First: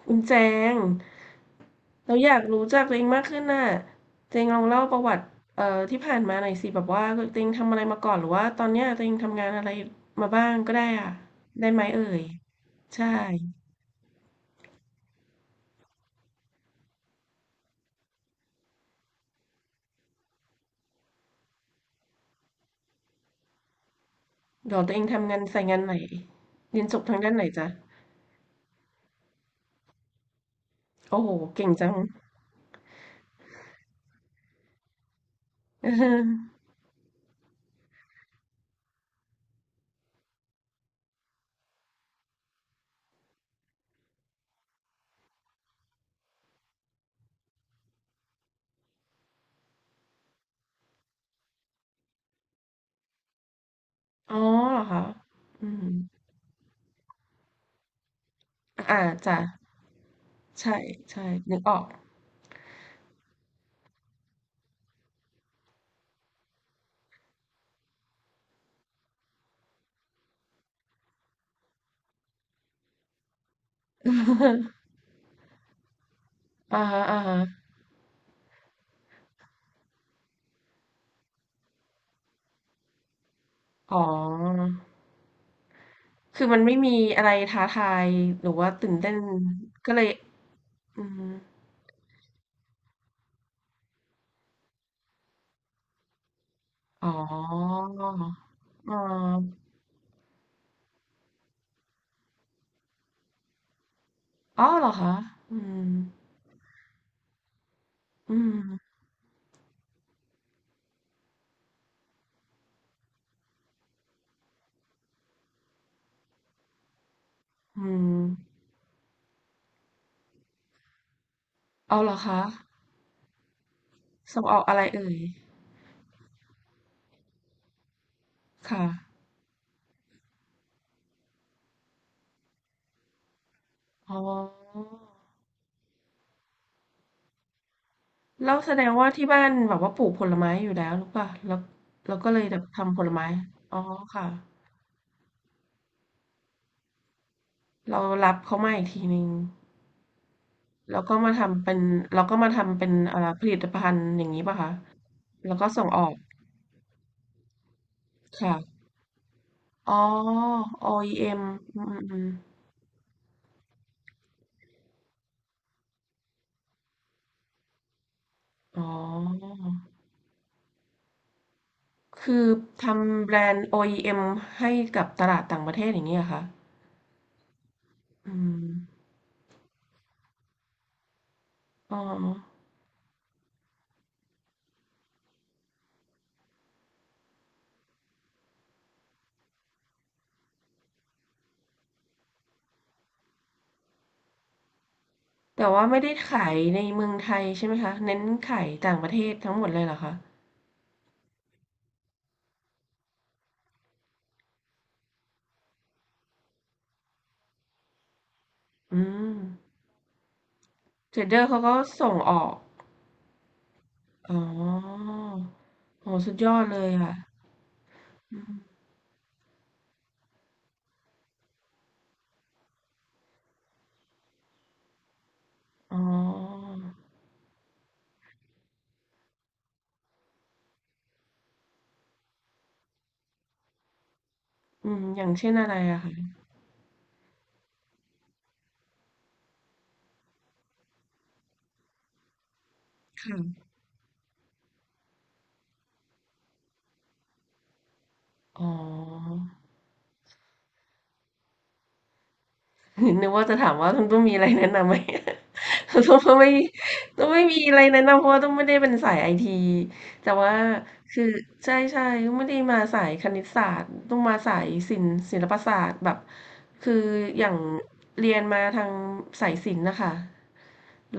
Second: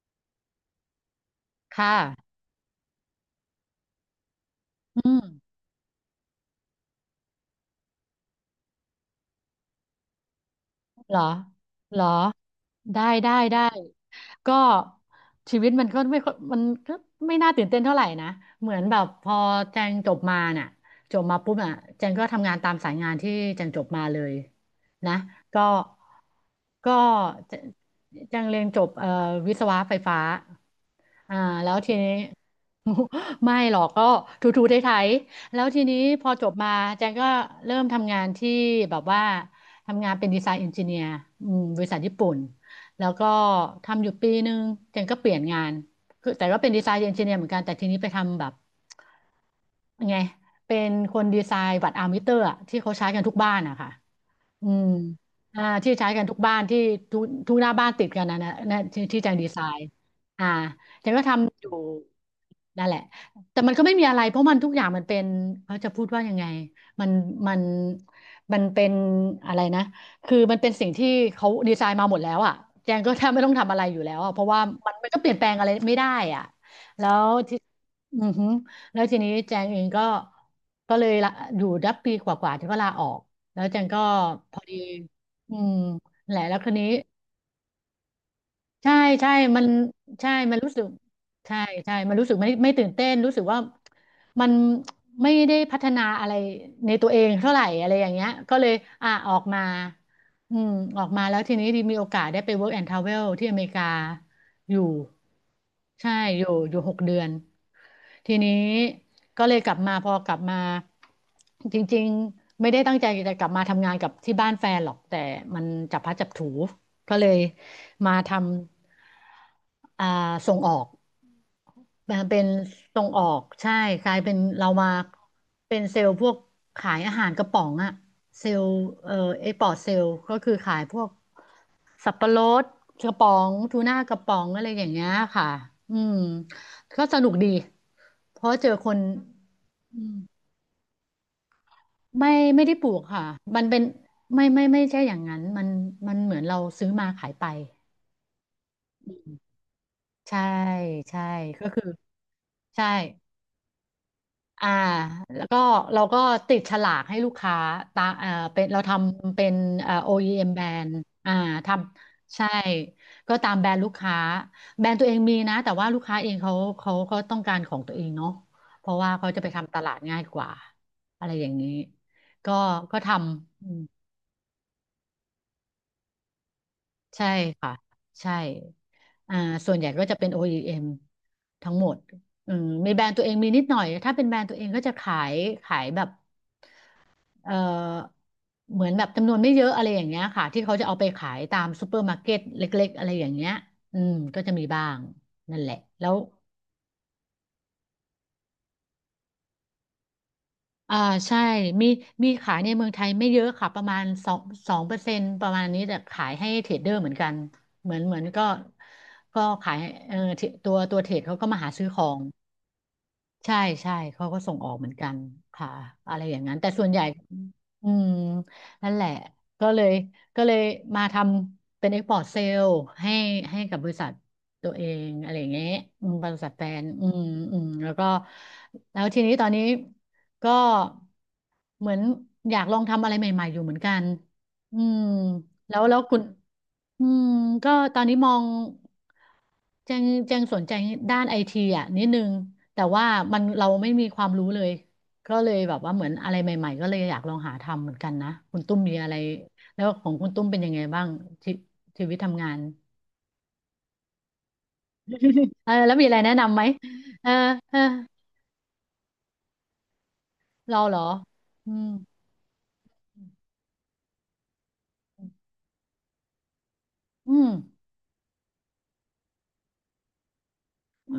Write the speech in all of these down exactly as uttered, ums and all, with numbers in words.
คุณแจงค่ะเราอยากรู้จักตัวเองมากขึ้นน่ะเจงลองเล่าประอืวัมติเอ่อที่ผ่านมาหน่อยสิแบบว่าตัวเองทำอะไรมาก่อนหรือว่าตอนเนี้ยตัวเองทำงานอะไรมาบ้างก็ได้อ่ะเหรอได้ไหมเหรเอ่อ ยได้ใช่ได้ได้ก็ชีวิตมันก็ไม่ค่อยมันก็ไม่น่าตื่นเต้นเท่าไหร่นะ เหมือนแบบพอแจงจบมาน่ะจบมาปุ๊บอ่ะแจงก็ทำงานตามสายงานที่แจงจบมาเลยเดี๋ยวตัวเองนะทำงานสาก็ยงานไหนเรียนก็จบทางด้านไหนแจจ๊ะแจงเรียนจบเอ่อวิศวะไฟฟ้าโอ้โหอ่าเก่งแล้วจัทีง นี้ ไม่หรอกก็ถูๆไถๆแล้วที เนี้พอจออบมาแจงก็เริ่มทำงานที่แบบว่า ทำงานเป็นดีไซน์เอนจิเนียร์บริษัทญี่ปุ่น แล้วก็ทำอยู่ปีหนึ่งเจนก็เปลี่ยนงานคือแต่ก็เป็นดีไซน์เอนจิเนียร์เหมือนกัน แต่ทีนี้ไปทำแบบยังไงเป็นคนดีไซน์วัดอาร์มิเตอร์อะที่เขาใช้กันทุกบ้านอะค่ะอ๋ออืเหรอมคะอ่าอืมที่ใช้กันทุกบ้านที่ทุกทุกหน้าบ้านติดกันนะนะนะอ่าที่ที่แจงจ้ะดีไซน์อ่าใช่เจงใช่ก็นึทำกอยู่ ออก นั่นแหละแต่มันก็ไม่มีอะไรเพราะมันทุกอย่างมันเป็นเขาจะพูดว่ายังไงมันมันมันเป็นอะไรนะคือมันเป็นสิ่งที่เขาดีไซน์มาหมดแล้วอ่ะแจงก็แทบไม่ต้องทำอะไรอยู่แล้วอ่ะเพราะว่ามัน มันก็เปลี่ยนแปลงอะไรไม่ได้อ่ะอ่าฮะแล้อ่าวฮะที่อือฮึแล้วทีนี้แจงเองก็ก็เลยละอยู่ดับปีกว่าๆที่ก็ลาออกแล้วแจงอ๋อ ก็พอดีอืมแหละคือแล้มัวนคไม่นนี้ มีอะไรท้าทายหรือว่าตื่ใช่นเต้นใช่มันก็เลยใช่มันรู้สึกอือใช่ใช่มันรู้สึกไม่ไม่ตื่นเต้นรู้สึกว่ามันไม่ได้พัฒนาอะไรในอ๋ตัอวเองเท่าไหร่อะไรอย่างเงี้ยก็เลยออ่ะออกมาอืมออกมาแล้วทีนี้ีมีโอกาสได้ไป work and travel ที่อเมริกาออออยู่เหรอคะอืมใช่อยู่อยู่หกเดือนทีอืนี้มก็เลยกลับมาพอกลับมาจริงๆไม่ได้ตั้งใจจะกลับมาทำงานกับที่บ้านแฟนหรอกแต่มันจับพลัดจับผลูก็เลย อืมามทำอ่าส่งออกอ้าวเหรอมาเป็คะนส่งออก ใช่กลายเป็นส่งออกเราอะไรมาเอ่ยเป็นเซลล์พวกขายอาหารกระป๋องอะเซลล์ค่ะเอ่อเอ็กพอร์ตเซลล์ก็คือขายพวกสับปะรดกระป๋องทูน่ากอ๋ระป๋องอะไรออย่างเงี้ยค่ะอืมก็สนุกดี เพแล้ราะวเจแสอดคงนว่าที่บ้านแบบว่าอืปลูกมผลไม้อยู่แล้วหรือเปล่าแล้วแล้วก็ไม่เลยแบบไม่ได้ปลูทำผกลค่ะ ไม้มันอ๋อเป็นค่ะไม่ไม่ไม่ใช่อย่างนั้นมันมันเหมือนเราซื้อมาขายไป เรารับเขามาอีกทีหนึ่งใช่แล้วก็ใช่มาทำก็เป็นคือแล้วก็มาทำใช่ เป็นอ่าผลิตภัณฑ์อย่างงี้เปล่าอ่าคะแล้วแล้วก็ก็ส่งอเราอก ก็ติดฉลากให้ลูกค้าตาอ่าค่ะเป็นเราทำเป็นอ๋อ่า อ โอ อี เอ็ม แบรนด์อ่า โอ อี เอ็ม ทออีเอ็มอืมอืมำใช่ก็ตามแบรนด์ลูกค้าแบรนด์ตัวเองมีนะแต่ว่าลูกค้าเองเขาเขาก็ต้องการของตัวเองเนาะอ๋อเพราะว่าเขาจะไปทำตลาดง่ายกว่าอะไรอย่างนี้คือก็ทก็ทำแบรนำอืด์ ม โอ อี เอ็ม ให้กับตลาดต่างประเทศอย่างนี้เหรอคะใช่ค่ะอืใช่มอ่าส่วนใหญ่ก็จะเป็น โอ อี เอ็ม ทั้งหมอ๋ดออืมมีแบรนด์ตัวเองมีนิดหน่อยถ้าเป็นแบรนด์ตัวเองก็จะขายขายแบบ เอ่อเหมือนแบบจำนวนไม่เยอะอะไรอย่างเงี้ยค่ะที่เขาจะเอาไปขายตามซูเปอร์มาร์เก็ตเล็กๆอะไรอย่างเงี้ยอืมก็จะมีบ้างนั่นแต่แหละว่าไม่แล้ได้วขายในเมืองไทยใช่ไหมคะเน้นขายต่างประเทศทั้งหมดเลยเหรอคะอ่าใช่มีมีขายในเมืองไทยไม่เยอะค่ะประมาณสองสองเปอร์เซ็นต์ประมาณนี้แต่ขายให้เทรดเดอร์เหมือนกันเหมือนเหมือนก็อืมก็ขายเออเทรดตัวตัวเทรเทรดดเดเขาอก็ร์เขามาหาก็ซื้อขอส่งง ออก ใช่ใช่เขาอ๋ก็ส่งออกเหมือนกัอนค่ะโหอะไรสุอดย่างยนั้อนดแต่เลส่วยนใหญ่อ่ะอืมอืมนั่นแหละก็เลยก็เลยมาทำเป็น export sale ให้ให้กับบริษัทตัวเองอะไรอย่างเงี้ยอ๋ออืมบริษัทแฟนอืมอืมแล้วก็แล้วทีนี้ตอนนี้ก็เหมือนอยากลองทำอะไรใหม่ๆอยู่เหมือนกัน อือืมมอย่างเช่นอะไรแล้วแล้อะวคะคุณอืมก็ตอนนี้มองแจงแจงสนใจด้านไอทีอ่ะนิดนึงแต่ว่ามันเราค่ะไม่มีความรู้เลยก็เลยแบบว่าเหมือนอะไรใหม่ๆก็เลยอยากลองหาทำเหมือนกันนะคุอ๋ณอ ตุ้มมีอะไรแล้วของคุณตุ้มเป็นยังไงบ้างชีชีวิตทำงาน นึกว่าจะถามว่าคุณตุ้มมีอะไรแนะนำไหม เออ แล้วคุณ มี อะตุ้ไรมก็แนะไม่นำไหมตุ้เอมอไม่มีอะเออไรแนะนำเพราะว่าตุ้มไม่ได้เป็นสายไอทีแต่ว่าเราเหรอคืออืใช่มใช่ตุ้มไม่ได้มาสายคณิตศาสตร์ตุ้มมาสายศิลป์ศิลปศาสตร์แบบคืออือมย่างเรียนมาทางสายศิลป์นะคะแ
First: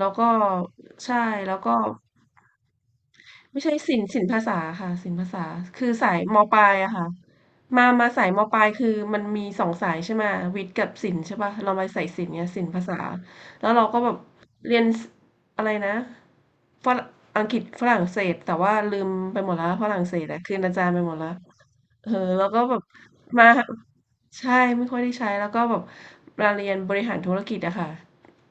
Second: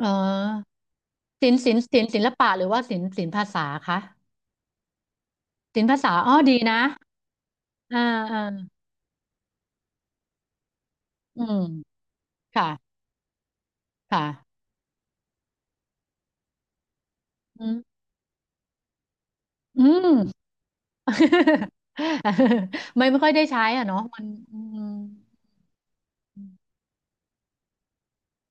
เอล้วก็อใช่ศิแล้ลวป์ก็ ศิลป์ศิลป์ศิลปะหรือว่าศิลป์ศิลป์ภาไม่ษาใช่ศิคะลป์ศิลปภาษาค่ะศิลปภาษาศิลคืป์อภาสาษายอ๋อมปดีลายนะอะค่ะมาอ่ามาสายมอ่า ปลายคือมันมีสองสายใช่ไหมวิทย์กับศิลป์ใช่อืป่ะมเรามาสายศิลป์เนี่ยศิค่ะ ลปภาษาแล้วเราก็แบบค่ะ เรียนอะไรนะฝรั่งอังกฤษอืมฝรั่งเศสแต่ว่าลืมไปหมดแล้วอืฝรั่งเศม สอะคืนอาจารย์ไปหมดแล้ว เออแล้วก็แบบไม่ไม่ค่อยได้มาใช้อ่ะเนาะมันใช่อืไม่มค่อยได้ใช้แล้วก็แบบมาเรียนบริหารธุรกิจอะค่ะ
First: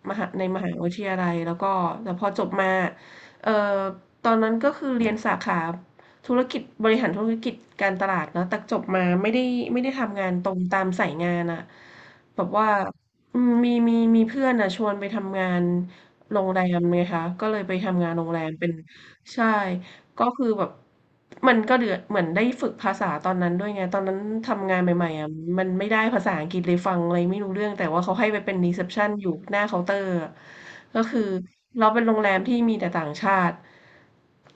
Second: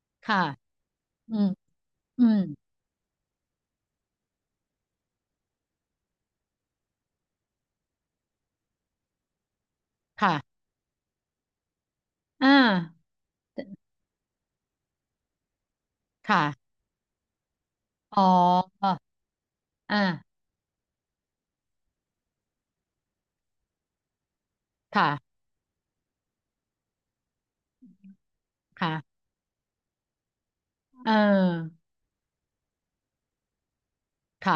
มหาค่ะ ในมหาวิทยาลัยอืมแล้วก็แต่พอือมจบมาเออ ตอนนั้นก็คือเรียนสาขาธุรกิจบริหารธุรกิจการตลาดเนอะแต่จบมาไม่ได้ไม่ได้ทำงานค่ะตรงตามสายงานอะแบบอ่าว่าอืมมีมีมีเพื่อนอะชวนไปทำงานโรค่ะงแรมไงคะก็เลยไปทำงานอ๋โรองแรมเป็นใช่ ก็อ่าคือแบบมันก็เดือดเหมือนได้ฝึกภาษาตอนนั้นด้วยไงตอนนั้นทำงานใหม่ๆอ่ะค่ะมันไม่ได้ภาษาอังกฤษเลยฟังอะไรไม่รู้เรื่องแต่ว่าเขาให้ไปเป็นรีเซพค่ะชันอยู่หน้าเคาน์เตอร์อะก็เอคืออเราเป็นโรงแรมที่มีแต่ต่างชาติค่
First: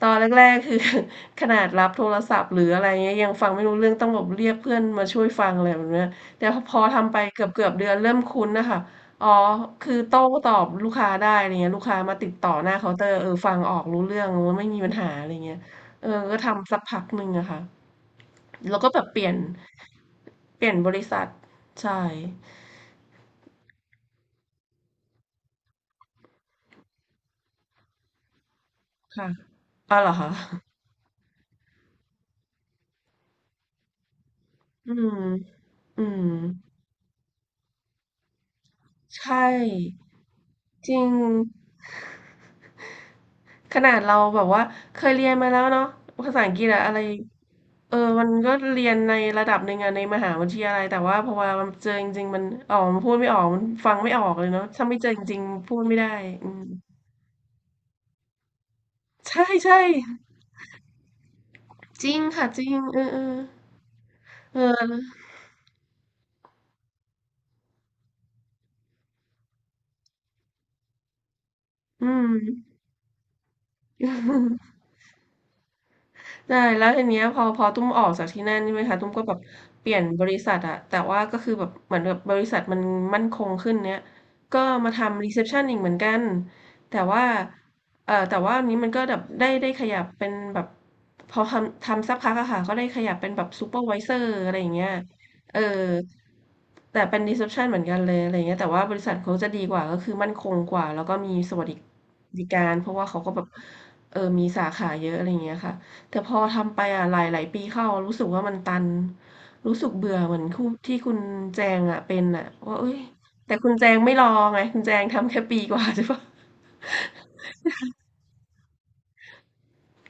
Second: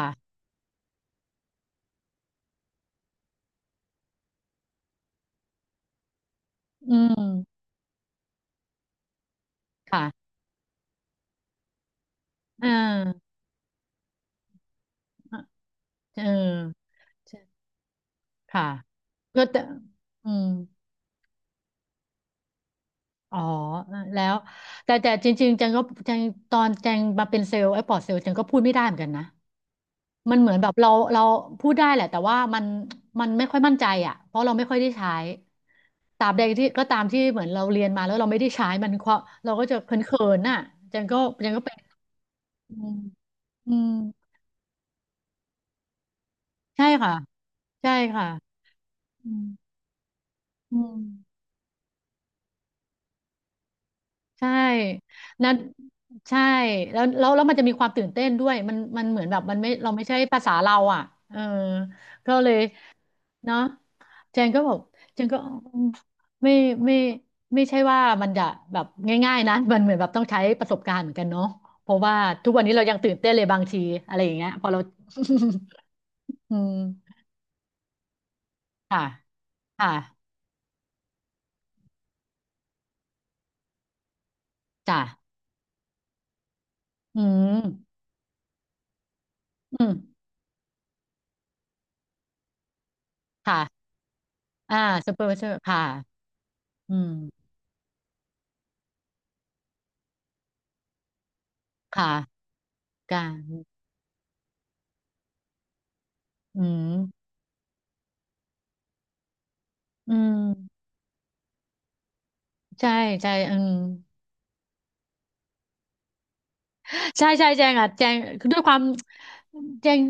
ตอนะแรกๆคือ ขนาดรับโทรศัพท์หรืออะไรเงี้ยยังฟังไม่รู้เรื่องต้องแบบเรียกเพื่อนมาช่วยฟังอะไรแบบเนี้ยแต่พออืทำไปเกมือบๆเดือนเริ่มคุ้นนะคะ อ๋อ คือโต้ค่ะตอบลูกค้าได้อะไรเงี้ยลูกค้ามาติดต่อเอหน้าเคาน์เตออร์เออฟังออกรู้เรื่องว่าไม่มีปัญหาอะไรเงี้ยเออเอก็ทำสักอพักหนึ่งอะค่ะใช่ค่ะแล้วก็แบบเปลี่ยนก็แต่อืมเปลี่ยนบริษัทใช่อ๋อเออแล้วแต่แต่จริงๆจังก็จังตอนจังมาเป็นเซลล์ไอ้ปอดเซลล์จังก็พูดไม่ได้เหมือนกันนะ ค่ะอ๋อเหรอคะมันเหมือนแบบเราเราพูดได้แหละแต่ว่ามันมันไม่ค่อยมั่นใจอ่ะเพราะเราไม่ค่อยได้อืใช้มอืตมราบใดที่ก็ตามที่เหมือนเราเรียนมาแล้วเราไม่ได้ใช้มันก็ใช่เราก็จะเขินๆน่ะจจัริงงก็จังก็เป็นอืมอืขมนาดเราแบบว่าเคยเรียนมาแล้วเนาะภาษาอังกฤษอะใช่อะไร ค่ะใช่เออค่ะมันก็เรียนในอืมระดับหนึ่งอะในมหาวิทยาอืลัยมแต่ว่าพอมามันเจอจริงๆ มันอ๋อมันพูดไม่ออก มันฟังไม่ออกเลใช่ยเนาะถ้าไม่เจอจริงนั้นๆ พูดไม่ได้ใช่อืมแล้วแล้วแล้วมันจะมีความตื่นเต้นด้วยมันมันเหมือนแบใช่บมันไม่ใช่เราไม่ใช่ภาษาเราอ่ะเออจริงก็ค่ะเลจย ริง เออเออเนาะเจนเก็บอกอเจอนก็อืมไม่ไม่ไม่ใช่ว่ามันจะแบบง่ายๆนะมันเหมือนแบบต้องใช้ประสบการณ์เหมือนกันเนาะเพราะอืว่าทุกวันนี้ม เรายังตื่นเต้นเลยบางทีอะไรอย่างเงี้ยพอเรา อืใช่มแล้วทีเนี้ยพอพอตุ้มออกจากที่นั่นใช่ไหมคะค่ะตุ้มก็แบบคเปลี่ยนบ่ะริษัทอะแต่ว่าก็คือแบบเหมือนแบบบริษัทมันมั่นคงขึ้นเนี้ยก็มาจ้ะทำรีเซพชันอีกเหมือนกันแต่อืว่ามเออแต่ว่าอันนี้มันก็แบบได้ได้ขอืมยับเป็นแบบพอทำทำสักพักอะค่ะก็ได้ขยับเป็นแบบค่ะซูเปอร์ไวเซอร์อะไรอย่างอ่าเงี้ยซูเปอร์วิเซอเอร์อค่ะอืแต่เป็นรีเซมพชันเหมือนกันเลยอะไรเงี้ยแต่ว่าบริษัทเขาจะดีกว่าก็คือมั่นคงกว่าแล้วก็มีสวัสดค่ะิการเพราะว่าเขากาก็รแบบเออมีสาขาเยอะอะไรเงี้ยค่ะ แต่พออืทำไปมอะหลายๆปีเข้ารู้สึกว่ามันตันรู้สึกเบื่อือเหมือนคู่มที่คุณแจงอะเป็นอะว่าเอ้ใช่ยใช่แต่อืคุม ณแจงไม่รอไงคุณแจงทำแค่ปีกว่า ใช่ปะใช่ใช่แจงอ่ะแจงคือด้วยความแจง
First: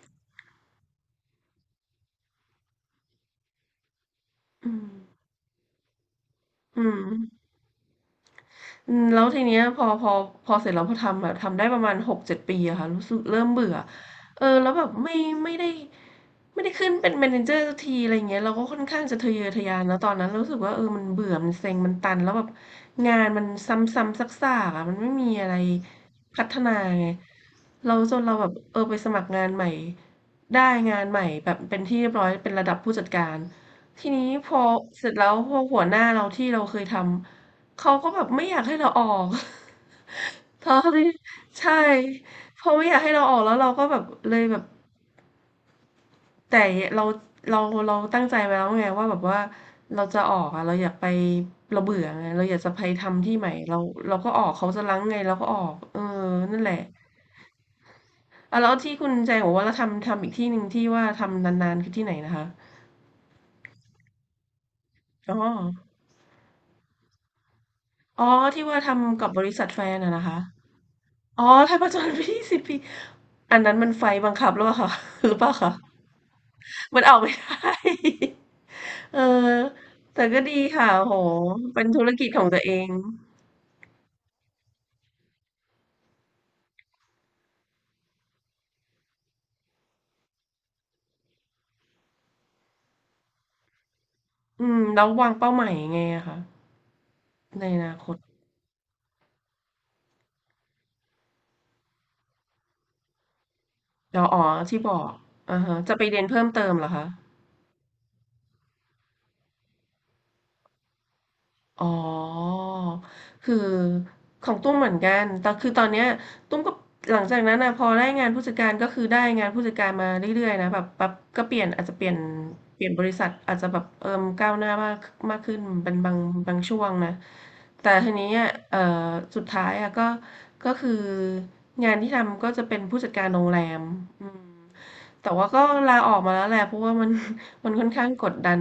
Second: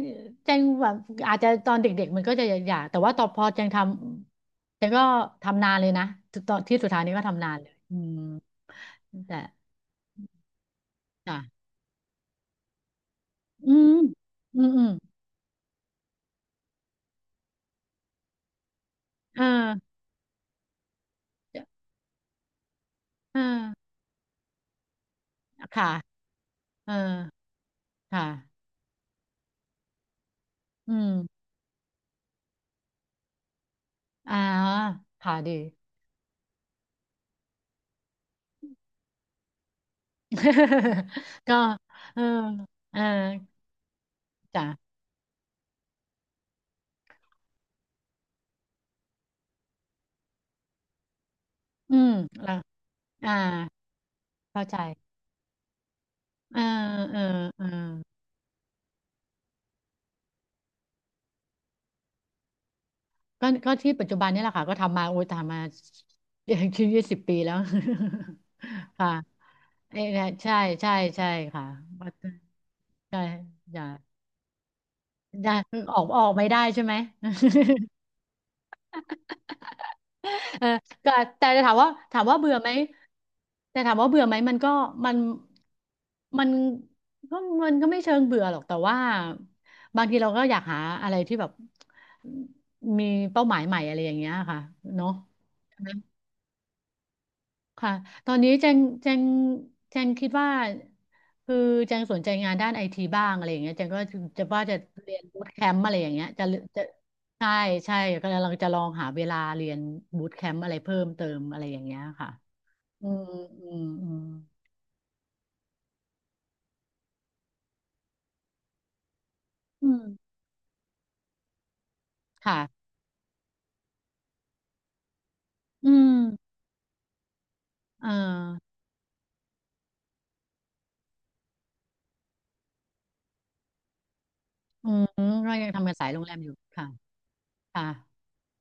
แจงแบบอาจจะตอนเด็กๆมันก็จะอยากแต่ว่าต่อพอแจงทอืำแจมงก็ทำนานเลยนะตอนที่อืสุดท้ายนี้ก็ม ทำนานเลยอืมอืมแล้วแต่ทีเนี้ยพอพอพอเสร็จแล้วพอทำอะอ่ะทำได้ประมาณหกถึงเจ็ดปีอะค่ะรู้สึกเริ่มเบื่อือมเอออืแล้มวอืแบบมไม่ไม่ได้ไม่ได้ขึ้นเป็น เมเนเจอร์ สักทีอะไรอย่างเงี้ยเราก็ค่อนข้างจะทะเยเออทะยานอแล้วตอนนั้นเรารู้สึกว่าเออมันเบื่อมันเซ็งมันตันแล้วแบบงานเอมันซอ้ำๆซากๆอะมันไม่มีอะไรค่ะพัฒนาเออไงเราจนค่ะเราแบบเออไปสมัครงานใหม่ได้อืงานมใหม่แบบเป็นที่เรียบร้อยเป็นระดับผู้จัดการทีนี้อ่าพอเสร็จแล้ค่ะวพดี อหัวหน้าเราที่เราเคยทำ เขาก็แบบไม่อยากให้เราออก เพราะที่ ก็ใช่เออเพราะไม่อเอยากอให้เราออกแล้วเราก็แบบเลยแบบจ้ะแต่เราเราเราตั้งใจไว้แล้วไงว่าแบบว่าเราจะออกอะเราอยากไปเราอืเบื่อมไงเราแล้อยาวกจะไปทำที่อ่าใหม่เราเราก็ออกเข้าเขาใจจะรั้งไงเราก็ออกเออเอนั่อนแหละเออเออ อ่าแล้วที่คุณแจงบอกว่าเราทำทำอีกที่หนึ่งที่ว่าทำนานๆคือที่ไหนนะคะก็ก็ที่ปัจจุบันนี่แหละค่ะก็ทำมาโอ้ยอ๋อทำมา อย่างชีวิตสิบปีแล้ว อ๋อที่ว่า ค่ะทำกับบริษัทแฟนเอ้ยอะนะนะคะ ใช่ใช่ใช่อ๋อค่ะไทยประจนว่าไปที่สิบปีใช่อันนั้อนย่ามันไฟบังคับหรือเปล่าคะ หรือเปอล่าย่าคะออกออกไม่ได้ใช่ไหม มันออกไม่ ได้ เออแต่ก็ดีเออค่ะโอก็แต่จะถามเป็นว่าธุรถากิมจว่าของเบื่อตัวไหมเองแต่ถามว่าเบื่อไหมมันก็มันมันก็มันก็ไม่เชิงเบื่อหรอกแต่ว่าบางทีเราก็อยากหาอะไรที่แบบมีเป้าหมายใหม่อะไรอย่างเงี้ยค่ะอืมแล้วเนาะ วางเป้าหมายยังไงอะคะในอค่ะนาคตตอนนี้แจงแจงแจงคิดว่าคือแจงสนใจงานด้านไอทีบ้างอะไรอย่างเงี้ยแจงก็เราอ๋จะอว่าจะที่บอกเรียนบูตอาแคฮะมป์อะจะไรไปอย่างเรียนเงี้ยเพิ่จะมเติมเหจะรอคะ ใช่ใช่กำลังจะลองหาเวลาเรียนบูตแคมป์อะไรเพิ่มเติมอะไรอย่าอ๋งอเงี้ยค่ะอืมคืออืมอืมของตุ้มเหมือนกันแต่คือตอนเนี้ยตุ้มก็หลังจากนั้นนะพอได้งานผู้จัดการก็คือได้งานผู้จัดกาอืรมามเรื่อยๆนะแบบแบบก็เปลี่ยนอาจจะเปลี่ยนค่ะเปลี่ยนบริษัทอาจจะแบบเอิ่มก้าวหน้ามากมากขึ้นอืเป็นบางบามงช่วงนะแต่เออทีนี้อ่ะเอ่อสุดท้ายอ่ะก็ก็คืองานที่ทำก็จะเป็นผู้จัดการโรงแรมอืมอืมแต่ว่าก็ก็ยังทำงาลานสาอยอกโรงมาแรมแล้วอยู่แหละเพราะค่ะว่ามัน มันค่ะค่อนข้างกดดัน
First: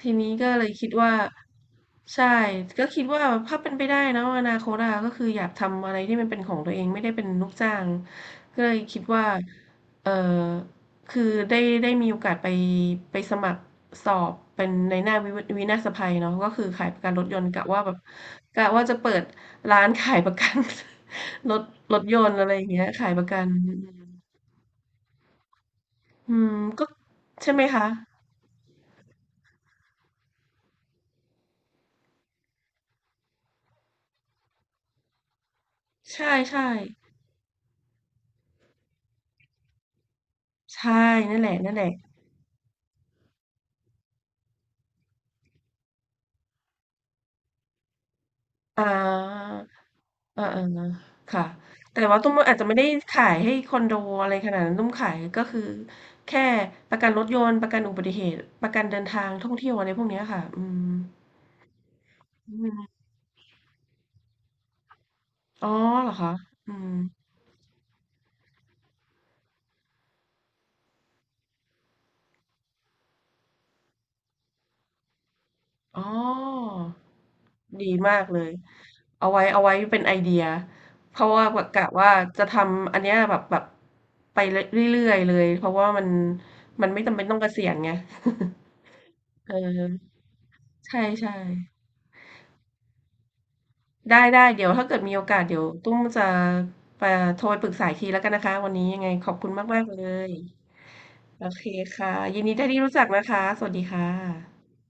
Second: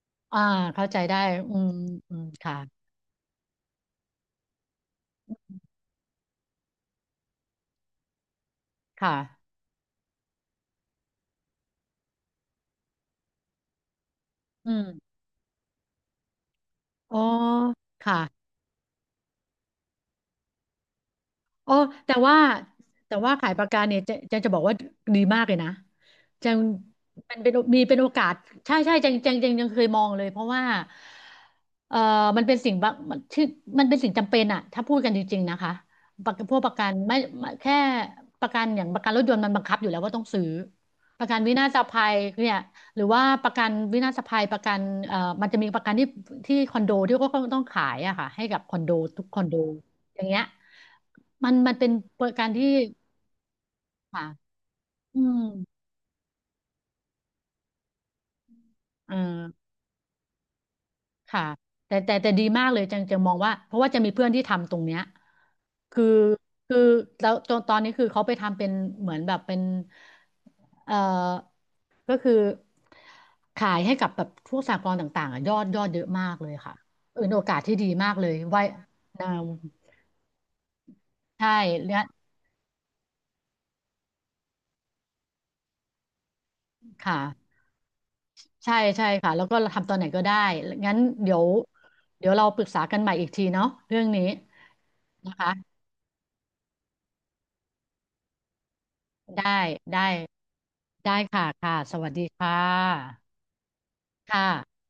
ทีนี้อ่าก็เลยคิเข้าดใจว่าได้อืมอืใช่มค่ะก็คิดว่าถ้าเป็นไปได้เนาะอนาคตอะก็คืออยากทำอะไรที่มันเป็นของตัวเองไม่ได้เป็นลูกจ้างก็เลยคิดว่าค่ะเออคือได้ได้มีโอกาสไปไปสมัครสอบเป็อืนในหมน้าวิวินาศภัยเนาะก็คือขายประกันอ๋อรถยนต์กะว่าแบบค่ะ กะว่าจะเปิดร้านขายประกัน รถอ๋อรถแต่ยนต์ว่าอะไรอย่างเงี้ยขายแต่ประว่ากันขายปากอืกาเนี่ยเจะมจะจะบอกว่าดีมากเลยนะอืจัมงก็มันเป็ใช่นไหมมีคะเป็นโอกาสใช่ใช่จังจังจังยังเคยมองเลยเพราะว่าเอ่อมันเป็นสิ่งบางมันที่มันเป็นสิ่งจำเป็นอะถ้าพูดกันจริงๆนะคะปใช่ระกันพวกใช่ประกันไม่ไม่แค่ประกันอย่างประกันรถยนต์มันบังคับอยู่แล้วว่าต้องซื้อใช่ประกันั่นนแหละวินานั่นศแหละ ภัยเนี่ยหรือว่าประกันวินาศภัยประกันเอ่อมันจะมีประกันที่ที่คอนโดที่ก็ต้องขายอะค่ะให้กับคอนอาโดทุกคอนโด อย่างเงี้อายๆค่ะมันมันเป็นแต่ว่าตุ้มการอาจจะที่ไม่ได้ขายให้คอนโดค่ะอะไรขนาดนั้นตุ้มขายอืมก็คือแค่ประกันรถยนต์ประกันอุบัติเหตุประกันเดินเออทางท่องเที่ยวอะไรพวกเนี้ยค่ะอืมค่ะแต่แต่แต่ดีอืมากเลยจัมงจะมองว่าเพราะว่าจะมีเพื่อนที่ทำตรงเนี้ยอ๋อคือเหรอคะอืคือมแล้วตอนตอนนี้คือเขาไปทำเป็นเหมือนแบบเป็นเอ่อก็คือขายให้กับแบบพวกสหกรณ์ต่างๆอะยอดยอดอ๋เยออะมากเลยค่ะเออเป็นโอกาสที่ดีดีมามากกเลยเลยไว้นะเอาไว้เอาไว้เป็นไอเดียเพราะว่าใช่แบบกะและว่าจะทำอันเนี้ยแบบแบบไปรเรื่อยๆเลยเพราะว่ามันมันไม่จำเป็นต้องเกค่ะ ษียณไง ใช่ใช่ค่ะแล้ว เอก็เราอทำตอนไหนก็ได้ ใงั้นเดี๋ช่ยวๆ เดี๋ยวเราปรึกษากันใหม่อีกทีเนาะเรื่องไดนี้้ๆเดี๋ยวถ้าเกิดมีโอนะกาสเดี๋ยวคะตุ้มจะไปโทรปปรึกษาอีกทีแล้วกันนะคะวันนี้ยังไงขอบได้คุณมากๆเลได้ยได้ค่ะโอเคค่ะสวัค่ะสดียินค่ดีได้ที่รู้จักะนะคะสวัสดีค่ะค่ะ